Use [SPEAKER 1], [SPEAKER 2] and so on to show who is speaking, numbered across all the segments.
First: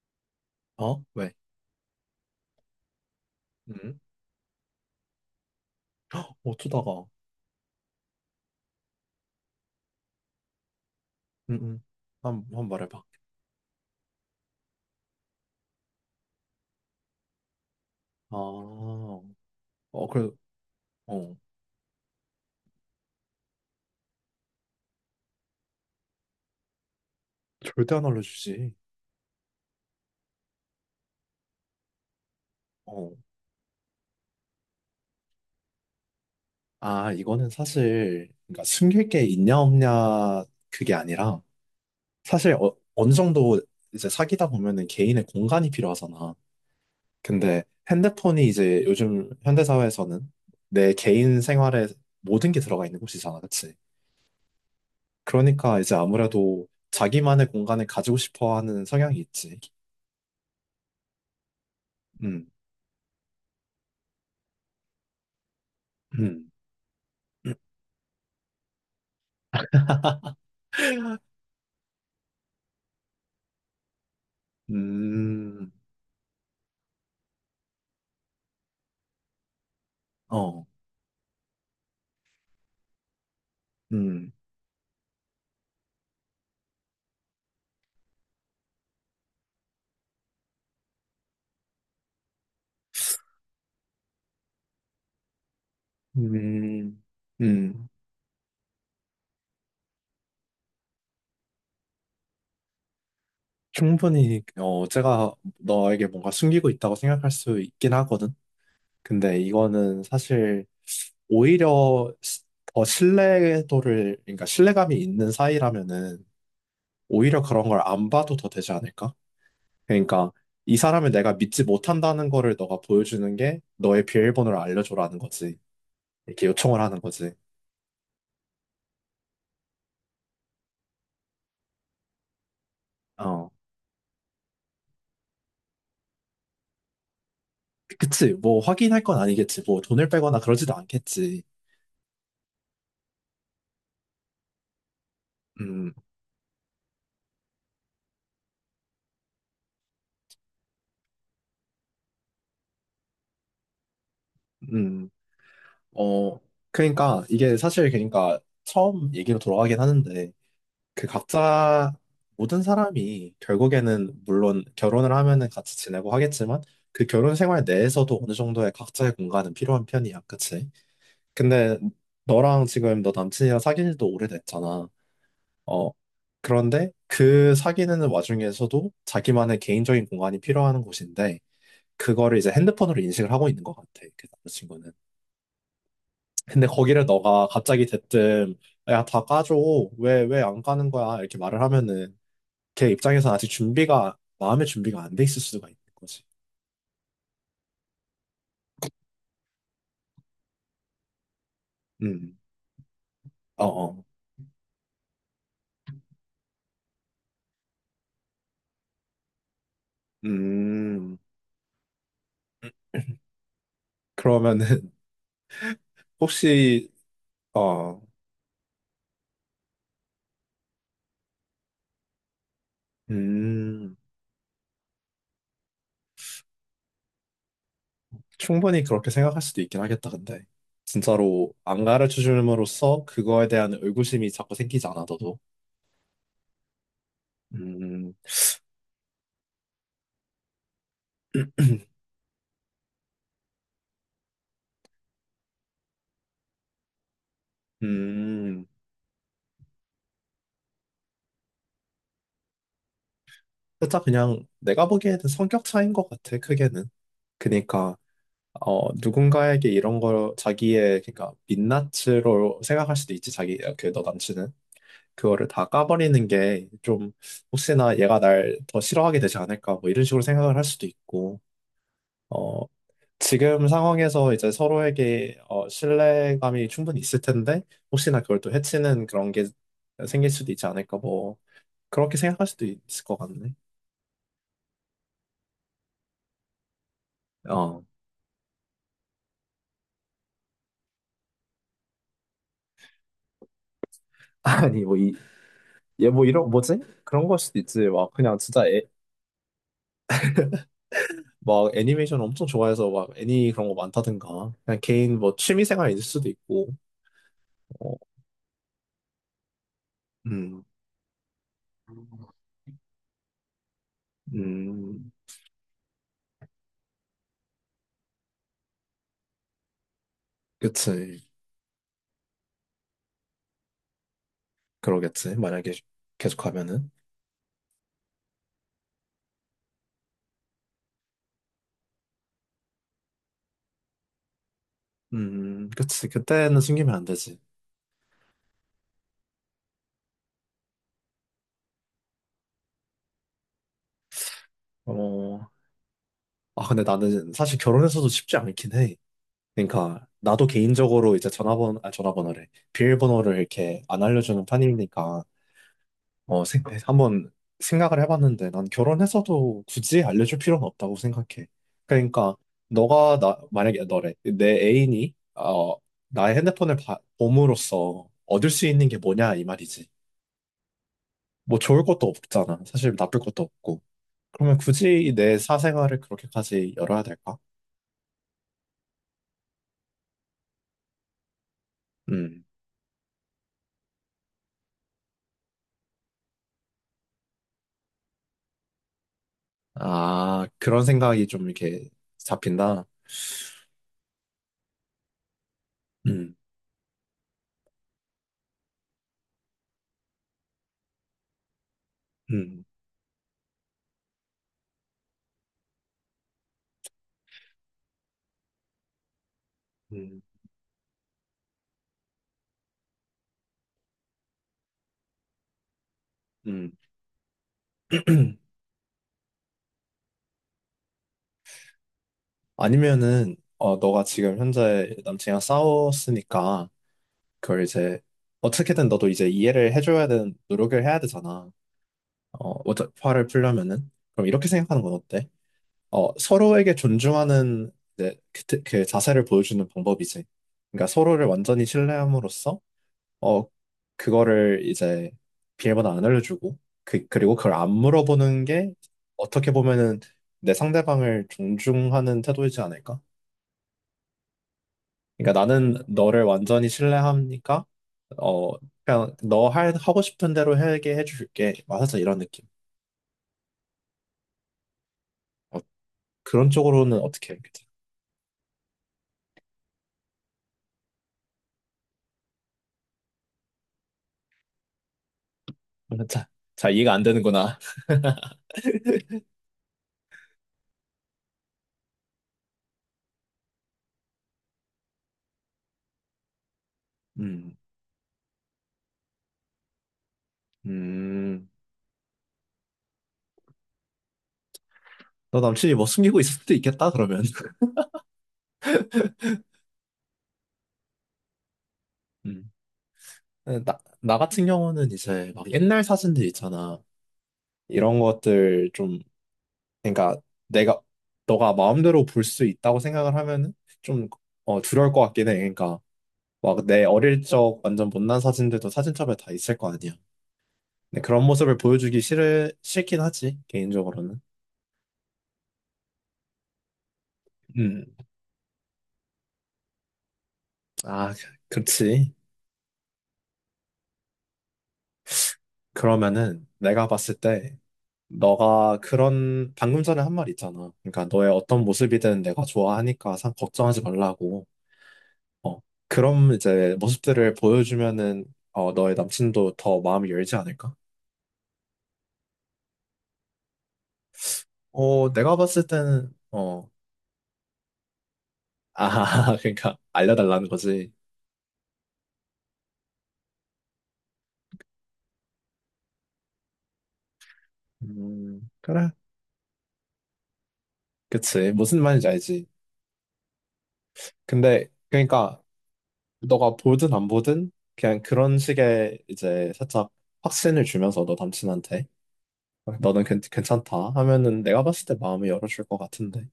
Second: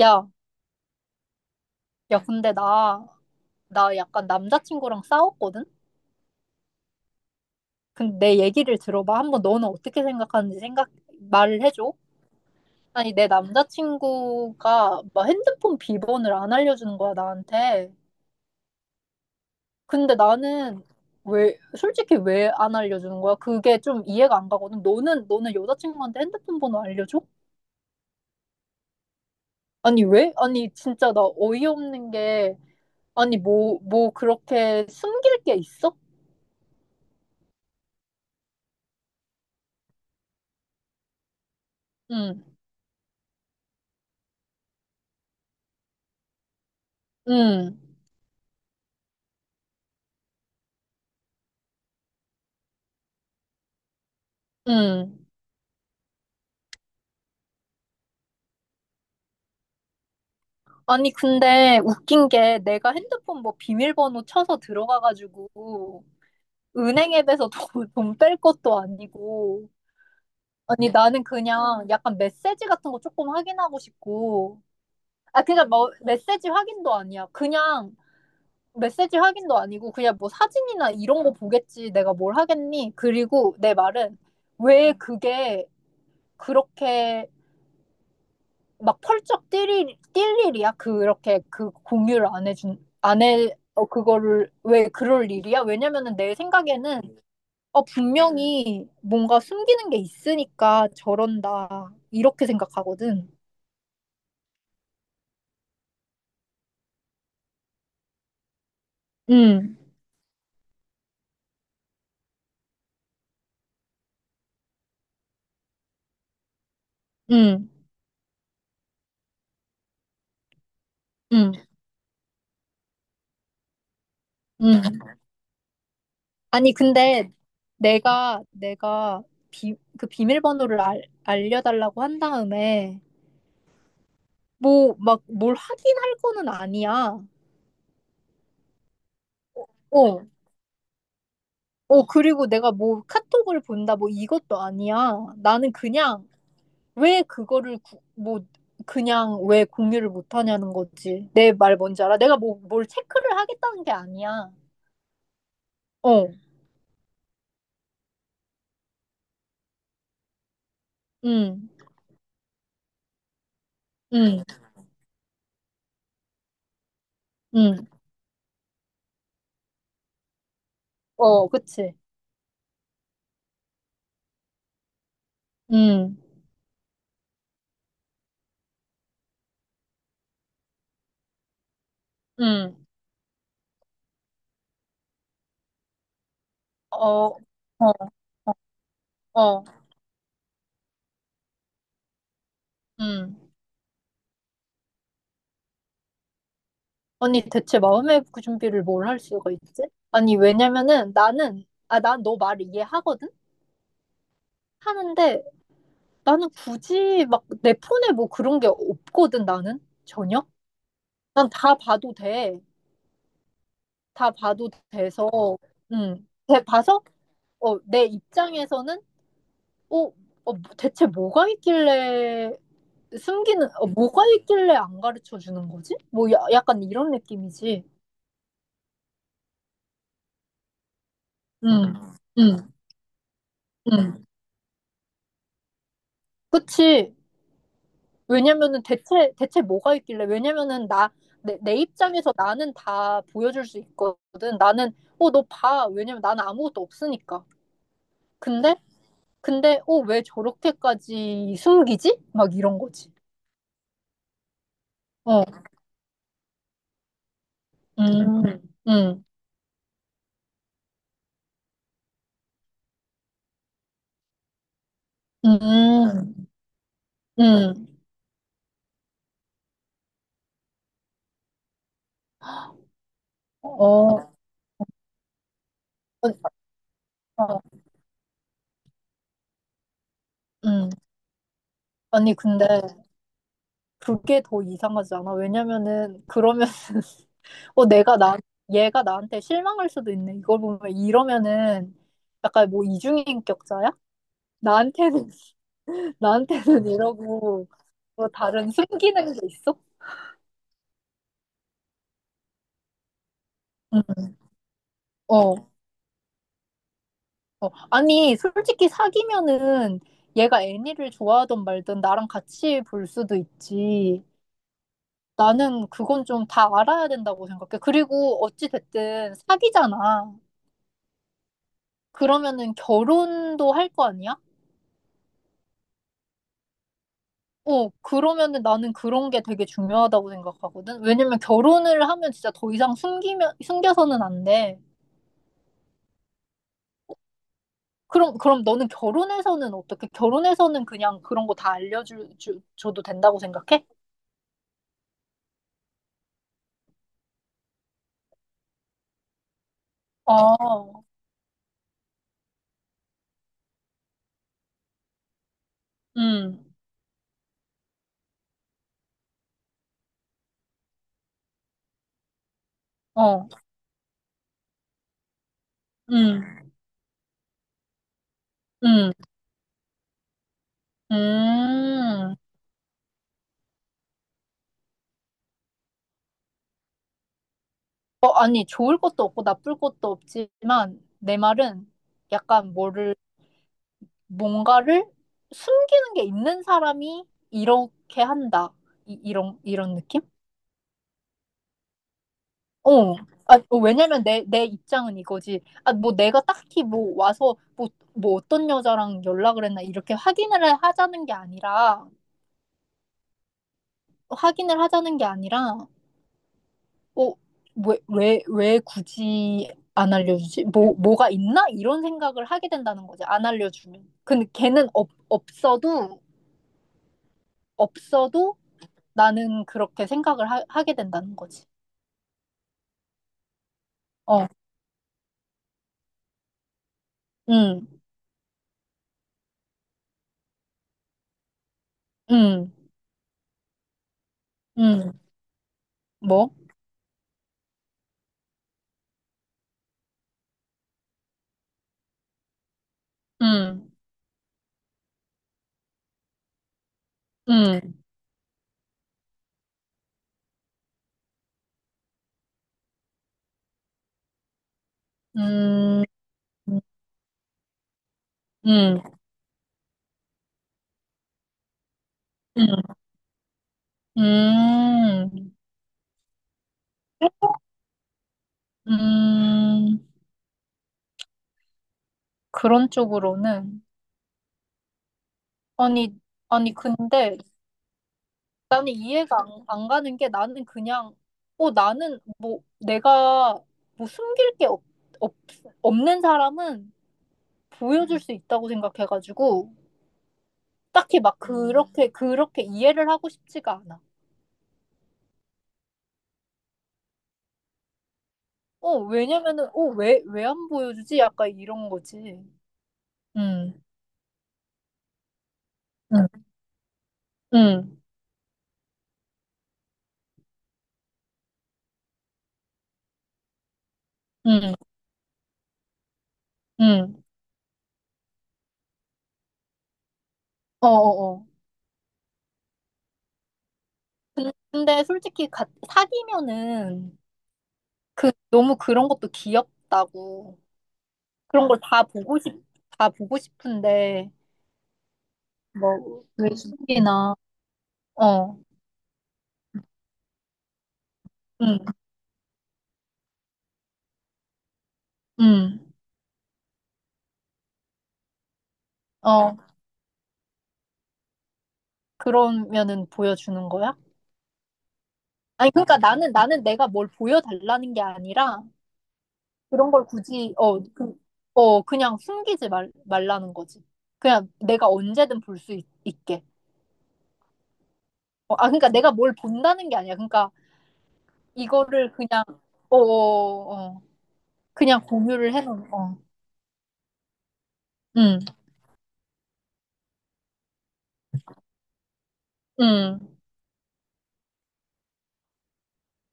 [SPEAKER 1] 야,
[SPEAKER 2] 어? 왜?
[SPEAKER 1] 야, 근데 나
[SPEAKER 2] 음?
[SPEAKER 1] 약간 남자친구랑 싸웠거든?
[SPEAKER 2] 헉, 어쩌다가?
[SPEAKER 1] 근데 내 얘기를 들어봐. 한번 너는 어떻게 생각하는지
[SPEAKER 2] 음,
[SPEAKER 1] 말을
[SPEAKER 2] 음.
[SPEAKER 1] 해줘.
[SPEAKER 2] 한번 말해봐.
[SPEAKER 1] 아니, 내 남자친구가 막 핸드폰 비번을 안 알려주는 거야, 나한테.
[SPEAKER 2] 아, 어,
[SPEAKER 1] 근데
[SPEAKER 2] 그래,
[SPEAKER 1] 나는
[SPEAKER 2] 어.
[SPEAKER 1] 솔직히 왜 안 알려주는 거야? 그게 좀 이해가 안 가거든. 너는 여자친구한테 핸드폰 번호 알려줘?
[SPEAKER 2] 절대 안 알려주지.
[SPEAKER 1] 아니, 왜? 아니, 진짜 나 어이없는 게,
[SPEAKER 2] 어.
[SPEAKER 1] 아니, 뭐 그렇게 숨길 게 있어?
[SPEAKER 2] 아, 이거는 사실, 그러니까 숨길 게 있냐, 없냐, 그게 아니라,
[SPEAKER 1] 응,
[SPEAKER 2] 사실 어, 어느 정도 이제 사귀다 보면은 개인의 공간이 필요하잖아. 근데
[SPEAKER 1] 응,
[SPEAKER 2] 핸드폰이 이제 요즘 현대사회에서는 내 개인 생활에 모든 게 들어가 있는 곳이잖아, 그치?
[SPEAKER 1] 응.
[SPEAKER 2] 그러니까 이제 아무래도 자기만의 공간을 가지고 싶어 하는 성향이 있지.
[SPEAKER 1] 아니, 근데 웃긴
[SPEAKER 2] 음.
[SPEAKER 1] 게 내가 핸드폰 뭐 비밀번호 쳐서 들어가가지고
[SPEAKER 2] 음,
[SPEAKER 1] 은행 앱에서 돈 뺄 것도 아니고. 아니, 나는 그냥 약간 메시지 같은 거 조금 확인하고 싶고. 아, 그러니까
[SPEAKER 2] 음,
[SPEAKER 1] 뭐 메시지 확인도 아니야. 그냥 메시지 확인도 아니고 그냥 뭐
[SPEAKER 2] 어,
[SPEAKER 1] 사진이나 이런 거 보겠지. 내가 뭘 하겠니? 그리고 내 말은
[SPEAKER 2] 음,
[SPEAKER 1] 왜 그게 그렇게 막 펄쩍 뛸 일이야? 그렇게 그 공유를 안 해준, 안 해, 그거를, 왜 그럴 일이야? 왜냐면은 내 생각에는,
[SPEAKER 2] 음, 음.
[SPEAKER 1] 분명히 뭔가 숨기는 게 있으니까 저런다. 이렇게 생각하거든.
[SPEAKER 2] 충분히, 어, 제가 너에게 뭔가 숨기고 있다고 생각할 수 있긴 하거든. 근데
[SPEAKER 1] 응,
[SPEAKER 2] 이거는 사실 오히려 더 신뢰도를, 그러니까 신뢰감이 있는 사이라면은 오히려 그런
[SPEAKER 1] 응,
[SPEAKER 2] 걸 안 봐도 더 되지 않을까? 그러니까 이 사람을 내가
[SPEAKER 1] 응,
[SPEAKER 2] 믿지 못한다는 거를 너가 보여주는 게 너의 비밀번호를
[SPEAKER 1] 응.
[SPEAKER 2] 알려줘라는 거지. 이렇게
[SPEAKER 1] 아니,
[SPEAKER 2] 요청을 하는
[SPEAKER 1] 근데
[SPEAKER 2] 거지.
[SPEAKER 1] 내가 그 비밀번호를 알려달라고 한 다음에,
[SPEAKER 2] 어.
[SPEAKER 1] 뭐, 막 뭘 하긴 할 거는 아니야.
[SPEAKER 2] 그치, 뭐 확인할 건 아니겠지, 뭐 돈을
[SPEAKER 1] 어,
[SPEAKER 2] 빼거나 그러지도 않겠지.
[SPEAKER 1] 어, 그리고 내가 뭐 카톡을 본다, 뭐 이것도 아니야. 나는
[SPEAKER 2] 음,
[SPEAKER 1] 그냥 왜 그거를 뭐 그냥 왜 공유를 못 하냐는 거지. 내 말 뭔지 알아? 내가 뭐 뭘 체크를 하겠다는 게 아니야.
[SPEAKER 2] 음,
[SPEAKER 1] 어,
[SPEAKER 2] 어, 그러니까 이게 사실 그러니까 처음 얘기로 돌아가긴 하는데 그
[SPEAKER 1] 응,
[SPEAKER 2] 각자 모든 사람이 결국에는
[SPEAKER 1] 응,
[SPEAKER 2] 물론 결혼을 하면은 같이 지내고 하겠지만 그 결혼 생활
[SPEAKER 1] 응.
[SPEAKER 2] 내에서도 어느 정도의 각자의 공간은 필요한 편이야, 그치?
[SPEAKER 1] 어,
[SPEAKER 2] 근데
[SPEAKER 1] 그치.
[SPEAKER 2] 너랑 지금 너 남친이랑 사귄 지도 오래됐잖아. 어,
[SPEAKER 1] 응,
[SPEAKER 2] 그런데 그 사귀는 와중에서도 자기만의 개인적인 공간이 필요한 곳인데 그거를 이제
[SPEAKER 1] 응.
[SPEAKER 2] 핸드폰으로 인식을 하고 있는 것 같아. 그 남자친구는. 근데 거기를
[SPEAKER 1] 어,
[SPEAKER 2] 너가 갑자기
[SPEAKER 1] 어,
[SPEAKER 2] 대뜸 야, 다 까줘.
[SPEAKER 1] 어,
[SPEAKER 2] 왜, 왜 안 까는 거야? 이렇게 말을 하면은 걔 입장에서는
[SPEAKER 1] 음.
[SPEAKER 2] 아직 준비가 마음의 준비가 안 돼 있을 수가 있는 거지.
[SPEAKER 1] 언니, 대체 마음의 그 준비를 뭘 할 수가 있지? 아니, 왜냐면은 난
[SPEAKER 2] 음.
[SPEAKER 1] 너 말을 이해하거든?
[SPEAKER 2] 어, 어.
[SPEAKER 1] 하는데, 나는 굳이 막 내 폰에 뭐 그런 게 없거든, 나는 전혀.
[SPEAKER 2] 음.
[SPEAKER 1] 난 다 봐도 돼. 다 봐도
[SPEAKER 2] 그러면은
[SPEAKER 1] 돼서,
[SPEAKER 2] 혹시
[SPEAKER 1] 봐서, 어,
[SPEAKER 2] 어.
[SPEAKER 1] 내 입장에서는, 어, 어, 뭐 대체 뭐가 있길래
[SPEAKER 2] 음.
[SPEAKER 1] 뭐가 있길래 안 가르쳐 주는 거지? 뭐, 야, 약간 이런 느낌이지.
[SPEAKER 2] 충분히 그렇게 생각할 수도 있긴 하겠다. 근데 진짜로 안
[SPEAKER 1] 음,
[SPEAKER 2] 가르쳐
[SPEAKER 1] 음,
[SPEAKER 2] 줌으로써 그거에 대한
[SPEAKER 1] 음.
[SPEAKER 2] 의구심이 자꾸 생기지 않아 너도.
[SPEAKER 1] 그치.
[SPEAKER 2] 음.
[SPEAKER 1] 왜냐면은 대체 뭐가 있길래 왜냐면은 나 내 내 입장에서 나는 다 보여줄 수 있거든. 나는 너 봐. 왜냐면 나는 아무것도 없으니까.
[SPEAKER 2] 음.
[SPEAKER 1] 근데 근데 왜 저렇게까지 숨기지 막 이런 거지.
[SPEAKER 2] 살짝 그냥 내가 보기에는 성격
[SPEAKER 1] 어.
[SPEAKER 2] 차이인 것 같아, 크게는. 그니까,
[SPEAKER 1] 음.
[SPEAKER 2] 어,
[SPEAKER 1] 음.
[SPEAKER 2] 누군가에게 이런 걸 자기의, 그니까, 민낯으로 생각할 수도 있지, 자기, 그, 너 남친은. 그거를 다 까버리는
[SPEAKER 1] 음.
[SPEAKER 2] 게 좀,
[SPEAKER 1] 음.
[SPEAKER 2] 혹시나 얘가 날 더 싫어하게 되지 않을까, 뭐, 이런 식으로 생각을 할 수도 있고, 어, 지금
[SPEAKER 1] 어. 어,
[SPEAKER 2] 상황에서 이제 서로에게, 어, 신뢰감이 충분히 있을
[SPEAKER 1] 어.
[SPEAKER 2] 텐데, 혹시나 그걸 또 해치는 그런 게 생길 수도 있지
[SPEAKER 1] 음.
[SPEAKER 2] 않을까, 뭐, 그렇게
[SPEAKER 1] 아니
[SPEAKER 2] 생각할 수도
[SPEAKER 1] 근데
[SPEAKER 2] 있을 것 같네.
[SPEAKER 1] 그게 더 이상하지 않아? 왜냐면은 그러면
[SPEAKER 2] 어.
[SPEAKER 1] 어, 내가 나, 얘가 나한테 실망할 수도 있네. 이걸 보면 이러면은 약간 뭐 이중인격자야?
[SPEAKER 2] 아니, 뭐, 이,
[SPEAKER 1] 나한테는,
[SPEAKER 2] 얘 뭐 이런 뭐지?
[SPEAKER 1] 나한테는
[SPEAKER 2] 그런 걸 수도
[SPEAKER 1] 이러고
[SPEAKER 2] 있지. 막
[SPEAKER 1] 뭐
[SPEAKER 2] 그냥 진짜
[SPEAKER 1] 다른
[SPEAKER 2] 애,
[SPEAKER 1] 숨기는 게 있어?
[SPEAKER 2] 막 애니메이션 엄청 좋아해서 막 애니 그런 거
[SPEAKER 1] 응,
[SPEAKER 2] 많다든가. 그냥 개인 뭐 취미
[SPEAKER 1] 어,
[SPEAKER 2] 생활일 수도 있고.
[SPEAKER 1] 어.
[SPEAKER 2] 어,
[SPEAKER 1] 아니, 솔직히 사귀면은 얘가
[SPEAKER 2] 음,
[SPEAKER 1] 애니를 좋아하든 말든 나랑 같이 볼 수도 있지.
[SPEAKER 2] 음,
[SPEAKER 1] 나는 그건 좀 다 알아야 된다고 생각해. 그리고 어찌 됐든 사귀잖아.
[SPEAKER 2] 그치.
[SPEAKER 1] 그러면은 결혼도 할 거 아니야?
[SPEAKER 2] 그러겠지. 만약에 계속 하면은.
[SPEAKER 1] 어, 그러면은 나는 그런 게 되게 중요하다고 생각하거든. 왜냐면 결혼을 하면 진짜 더 이상 숨겨서는 안 돼.
[SPEAKER 2] 그치. 그때는 숨기면 안 되지.
[SPEAKER 1] 그럼 너는 결혼해서는 어떻게? 결혼해서는 그냥 그런 거 다 줘도 된다고 생각해?
[SPEAKER 2] 어, 아, 근데 나는 사실 결혼해서도 쉽지 않긴 해. 그러니까 나도
[SPEAKER 1] 어,
[SPEAKER 2] 개인적으로 이제 전화번호, 아, 전화번호래. 비밀번호를 이렇게 안 알려주는 편이니까. 어, 생,
[SPEAKER 1] 음,
[SPEAKER 2] 네, 한번 생각을 해봤는데 난 결혼해서도 굳이 알려줄 필요는 없다고 생각해. 그러니까 너가 나
[SPEAKER 1] 어,
[SPEAKER 2] 만약에 너래 내 애인이 어 나의
[SPEAKER 1] 음,
[SPEAKER 2] 핸드폰을 봄으로써 얻을 수 있는 게
[SPEAKER 1] 음,
[SPEAKER 2] 뭐냐 이 말이지. 뭐 좋을 것도
[SPEAKER 1] 음.
[SPEAKER 2] 없잖아. 사실 나쁠 것도 없고. 그러면 굳이 내 사생활을 그렇게까지 열어야 될까?
[SPEAKER 1] 어, 아니, 좋을 것도 없고 나쁠 것도 없지만 내 말은
[SPEAKER 2] 음.
[SPEAKER 1] 약간 뭔가를 숨기는 게 있는 사람이 이렇게 한다. 이런 느낌?
[SPEAKER 2] 아, 그런 생각이 좀 이렇게 잡힌다.
[SPEAKER 1] 어. 아, 왜냐면 내 입장은 이거지. 아, 뭐
[SPEAKER 2] 음.
[SPEAKER 1] 내가 딱히 뭐 와서 뭐, 어떤 여자랑 연락을 했나 이렇게 확인을 하자는 게 아니라,
[SPEAKER 2] 음.
[SPEAKER 1] 확인을 하자는 게 아니라, 어, 왜 굳이 안
[SPEAKER 2] 음.
[SPEAKER 1] 알려주지? 뭐가 있나? 이런 생각을 하게 된다는 거지. 안 알려주면. 근데 걔는 없, 없어도,
[SPEAKER 2] 음.
[SPEAKER 1] 없어도 나는 그렇게 생각을 하게 된다는 거지.
[SPEAKER 2] 아니면은 어 너가 지금
[SPEAKER 1] 어,
[SPEAKER 2] 현재 남친이랑 싸웠으니까 그걸
[SPEAKER 1] 음,
[SPEAKER 2] 이제 어떻게든 너도 이제 이해를 해줘야 되는 노력을 해야 되잖아. 어
[SPEAKER 1] 음,
[SPEAKER 2] 화를 풀려면은 그럼 이렇게 생각하는 건
[SPEAKER 1] 음,
[SPEAKER 2] 어때? 어
[SPEAKER 1] 뭐?
[SPEAKER 2] 서로에게 존중하는 이제 그 자세를 보여주는 방법이지. 그러니까 서로를 완전히 신뢰함으로써 어
[SPEAKER 1] 음,
[SPEAKER 2] 그거를 이제 비밀번호 안 알려주고 그 그리고 그걸 안
[SPEAKER 1] 음,
[SPEAKER 2] 물어보는 게 어떻게 보면은 내 상대방을 존중하는 태도이지 않을까? 그러니까 나는
[SPEAKER 1] 음.
[SPEAKER 2] 너를 완전히
[SPEAKER 1] 음,
[SPEAKER 2] 신뢰하니까 어
[SPEAKER 1] 음,
[SPEAKER 2] 그냥 너 하고 싶은 대로 하게 해줄게. 막 살짝 이런 느낌.
[SPEAKER 1] 음,
[SPEAKER 2] 어, 그런 쪽으로는 어떻게 해야 되지?
[SPEAKER 1] 음, 그런 쪽으로는. 아니,
[SPEAKER 2] 자, 잘
[SPEAKER 1] 아니,
[SPEAKER 2] 이해가 안
[SPEAKER 1] 근데
[SPEAKER 2] 되는구나.
[SPEAKER 1] 나는 이해가 안 가는 게 나는 그냥, 어, 나는 뭐, 내가 뭐 숨길 게 없, 없는 사람은
[SPEAKER 2] 음,
[SPEAKER 1] 보여줄 수 있다고 생각해가지고, 딱히 막
[SPEAKER 2] 음,
[SPEAKER 1] 그렇게 이해를 하고 싶지가 않아.
[SPEAKER 2] 너 남친이 뭐 숨기고 있을 수도 있겠다, 그러면.
[SPEAKER 1] 어, 왜냐면은, 왜 안 보여주지? 약간 이런 거지.
[SPEAKER 2] 음. 나,
[SPEAKER 1] 음,
[SPEAKER 2] 나 같은 경우는 이제 막 옛날 사진들
[SPEAKER 1] 음,
[SPEAKER 2] 있잖아. 이런
[SPEAKER 1] 음,
[SPEAKER 2] 것들 좀, 그러니까 내가, 너가 마음대로 볼 수 있다고 생각을 하면은 좀,
[SPEAKER 1] 음,
[SPEAKER 2] 어, 두려울 것 같긴 해. 그러니까 막 내 어릴
[SPEAKER 1] 음.
[SPEAKER 2] 적 완전 못난 사진들도 사진첩에 다 있을 거 아니야. 근데 그런
[SPEAKER 1] 어어어.
[SPEAKER 2] 모습을 보여주기 싫긴 하지, 개인적으로는.
[SPEAKER 1] 근데 솔직히 사귀면은
[SPEAKER 2] 음,
[SPEAKER 1] 그 너무 그런 것도 귀엽다고
[SPEAKER 2] 아, 그-
[SPEAKER 1] 그런 걸
[SPEAKER 2] 그렇지.
[SPEAKER 1] 다 보고 싶은데 뭐
[SPEAKER 2] 그러면은 내가 봤을
[SPEAKER 1] 외식이나
[SPEAKER 2] 때
[SPEAKER 1] 어,
[SPEAKER 2] 너가 그런 방금 전에 한 말 있잖아. 그러니까 너의 어떤
[SPEAKER 1] 응,
[SPEAKER 2] 모습이든 내가 좋아하니까 상 걱정하지 말라고. 어,
[SPEAKER 1] 응,
[SPEAKER 2] 그럼 이제 모습들을 보여주면은 어, 너의 남친도
[SPEAKER 1] 어
[SPEAKER 2] 더 마음이 열지 않을까?
[SPEAKER 1] 그러면은 보여주는 거야?
[SPEAKER 2] 어, 내가 봤을
[SPEAKER 1] 아니 그러니까
[SPEAKER 2] 때는
[SPEAKER 1] 나는
[SPEAKER 2] 어,
[SPEAKER 1] 내가 뭘 보여달라는 게 아니라
[SPEAKER 2] 아, 그러니까
[SPEAKER 1] 그런 걸
[SPEAKER 2] 알려달라는
[SPEAKER 1] 굳이
[SPEAKER 2] 거지.
[SPEAKER 1] 그냥 숨기지 말라는 거지. 그냥 내가 언제든 볼 수 있게. 어, 아 그러니까
[SPEAKER 2] 그래.
[SPEAKER 1] 내가 뭘 본다는 게 아니야. 그러니까
[SPEAKER 2] 그치. 무슨 말인지
[SPEAKER 1] 이거를 그냥
[SPEAKER 2] 알지.
[SPEAKER 1] 어, 어, 어. 어.
[SPEAKER 2] 근데,
[SPEAKER 1] 그냥
[SPEAKER 2] 그러니까,
[SPEAKER 1] 공유를 해놓은 어.
[SPEAKER 2] 너가 보든 안 보든, 그냥 그런
[SPEAKER 1] 음,
[SPEAKER 2] 식의 이제 살짝 확신을 주면서 너 남친한테, 어, 너는 괜,
[SPEAKER 1] 음,
[SPEAKER 2] 괜찮다 하면은 내가 봤을 때 마음을 열어줄 것 같은데.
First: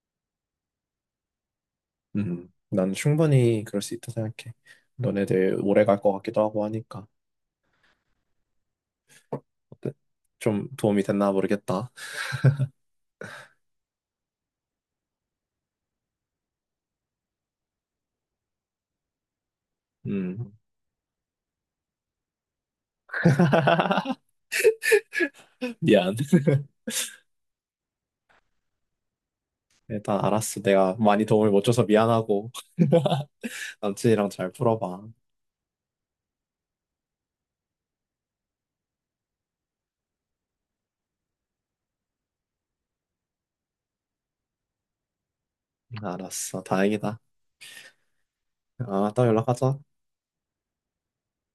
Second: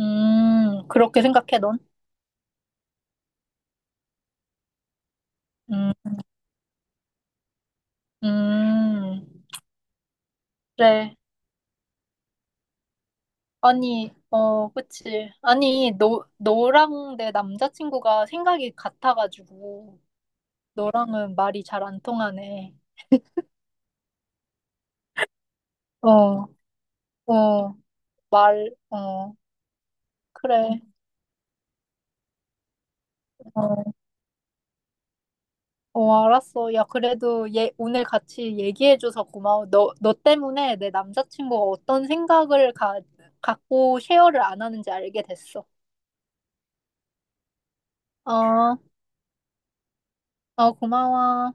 [SPEAKER 1] 그렇게 생각해 넌?
[SPEAKER 2] 난 충분히 그럴 수 있다 생각해. 너네들 오래
[SPEAKER 1] 음,
[SPEAKER 2] 갈 것 같기도 하고 하니까.
[SPEAKER 1] 음,
[SPEAKER 2] 어때? 좀 도움이
[SPEAKER 1] 그래.
[SPEAKER 2] 됐나 모르겠다.
[SPEAKER 1] 아니, 어, 그치. 아니, 너랑 내 남자친구가 생각이 같아가지고
[SPEAKER 2] 음,
[SPEAKER 1] 너랑은 말이 잘 안 통하네.
[SPEAKER 2] 미안.
[SPEAKER 1] 어, 어, 말, 어,
[SPEAKER 2] 일단 알았어.
[SPEAKER 1] 그래.
[SPEAKER 2] 내가 많이 도움을 못 줘서 미안하고.
[SPEAKER 1] 어.
[SPEAKER 2] 남친이랑 잘 풀어봐.
[SPEAKER 1] 어, 알았어. 야, 그래도 얘 오늘 같이 얘기해줘서 고마워. 너 때문에 내 남자친구가 어떤 생각을 갖고 쉐어를 안 하는지 알게 됐어.
[SPEAKER 2] 알았어. 다행이다.
[SPEAKER 1] 어,
[SPEAKER 2] 아, 따 연락하자.
[SPEAKER 1] 어, 고마워.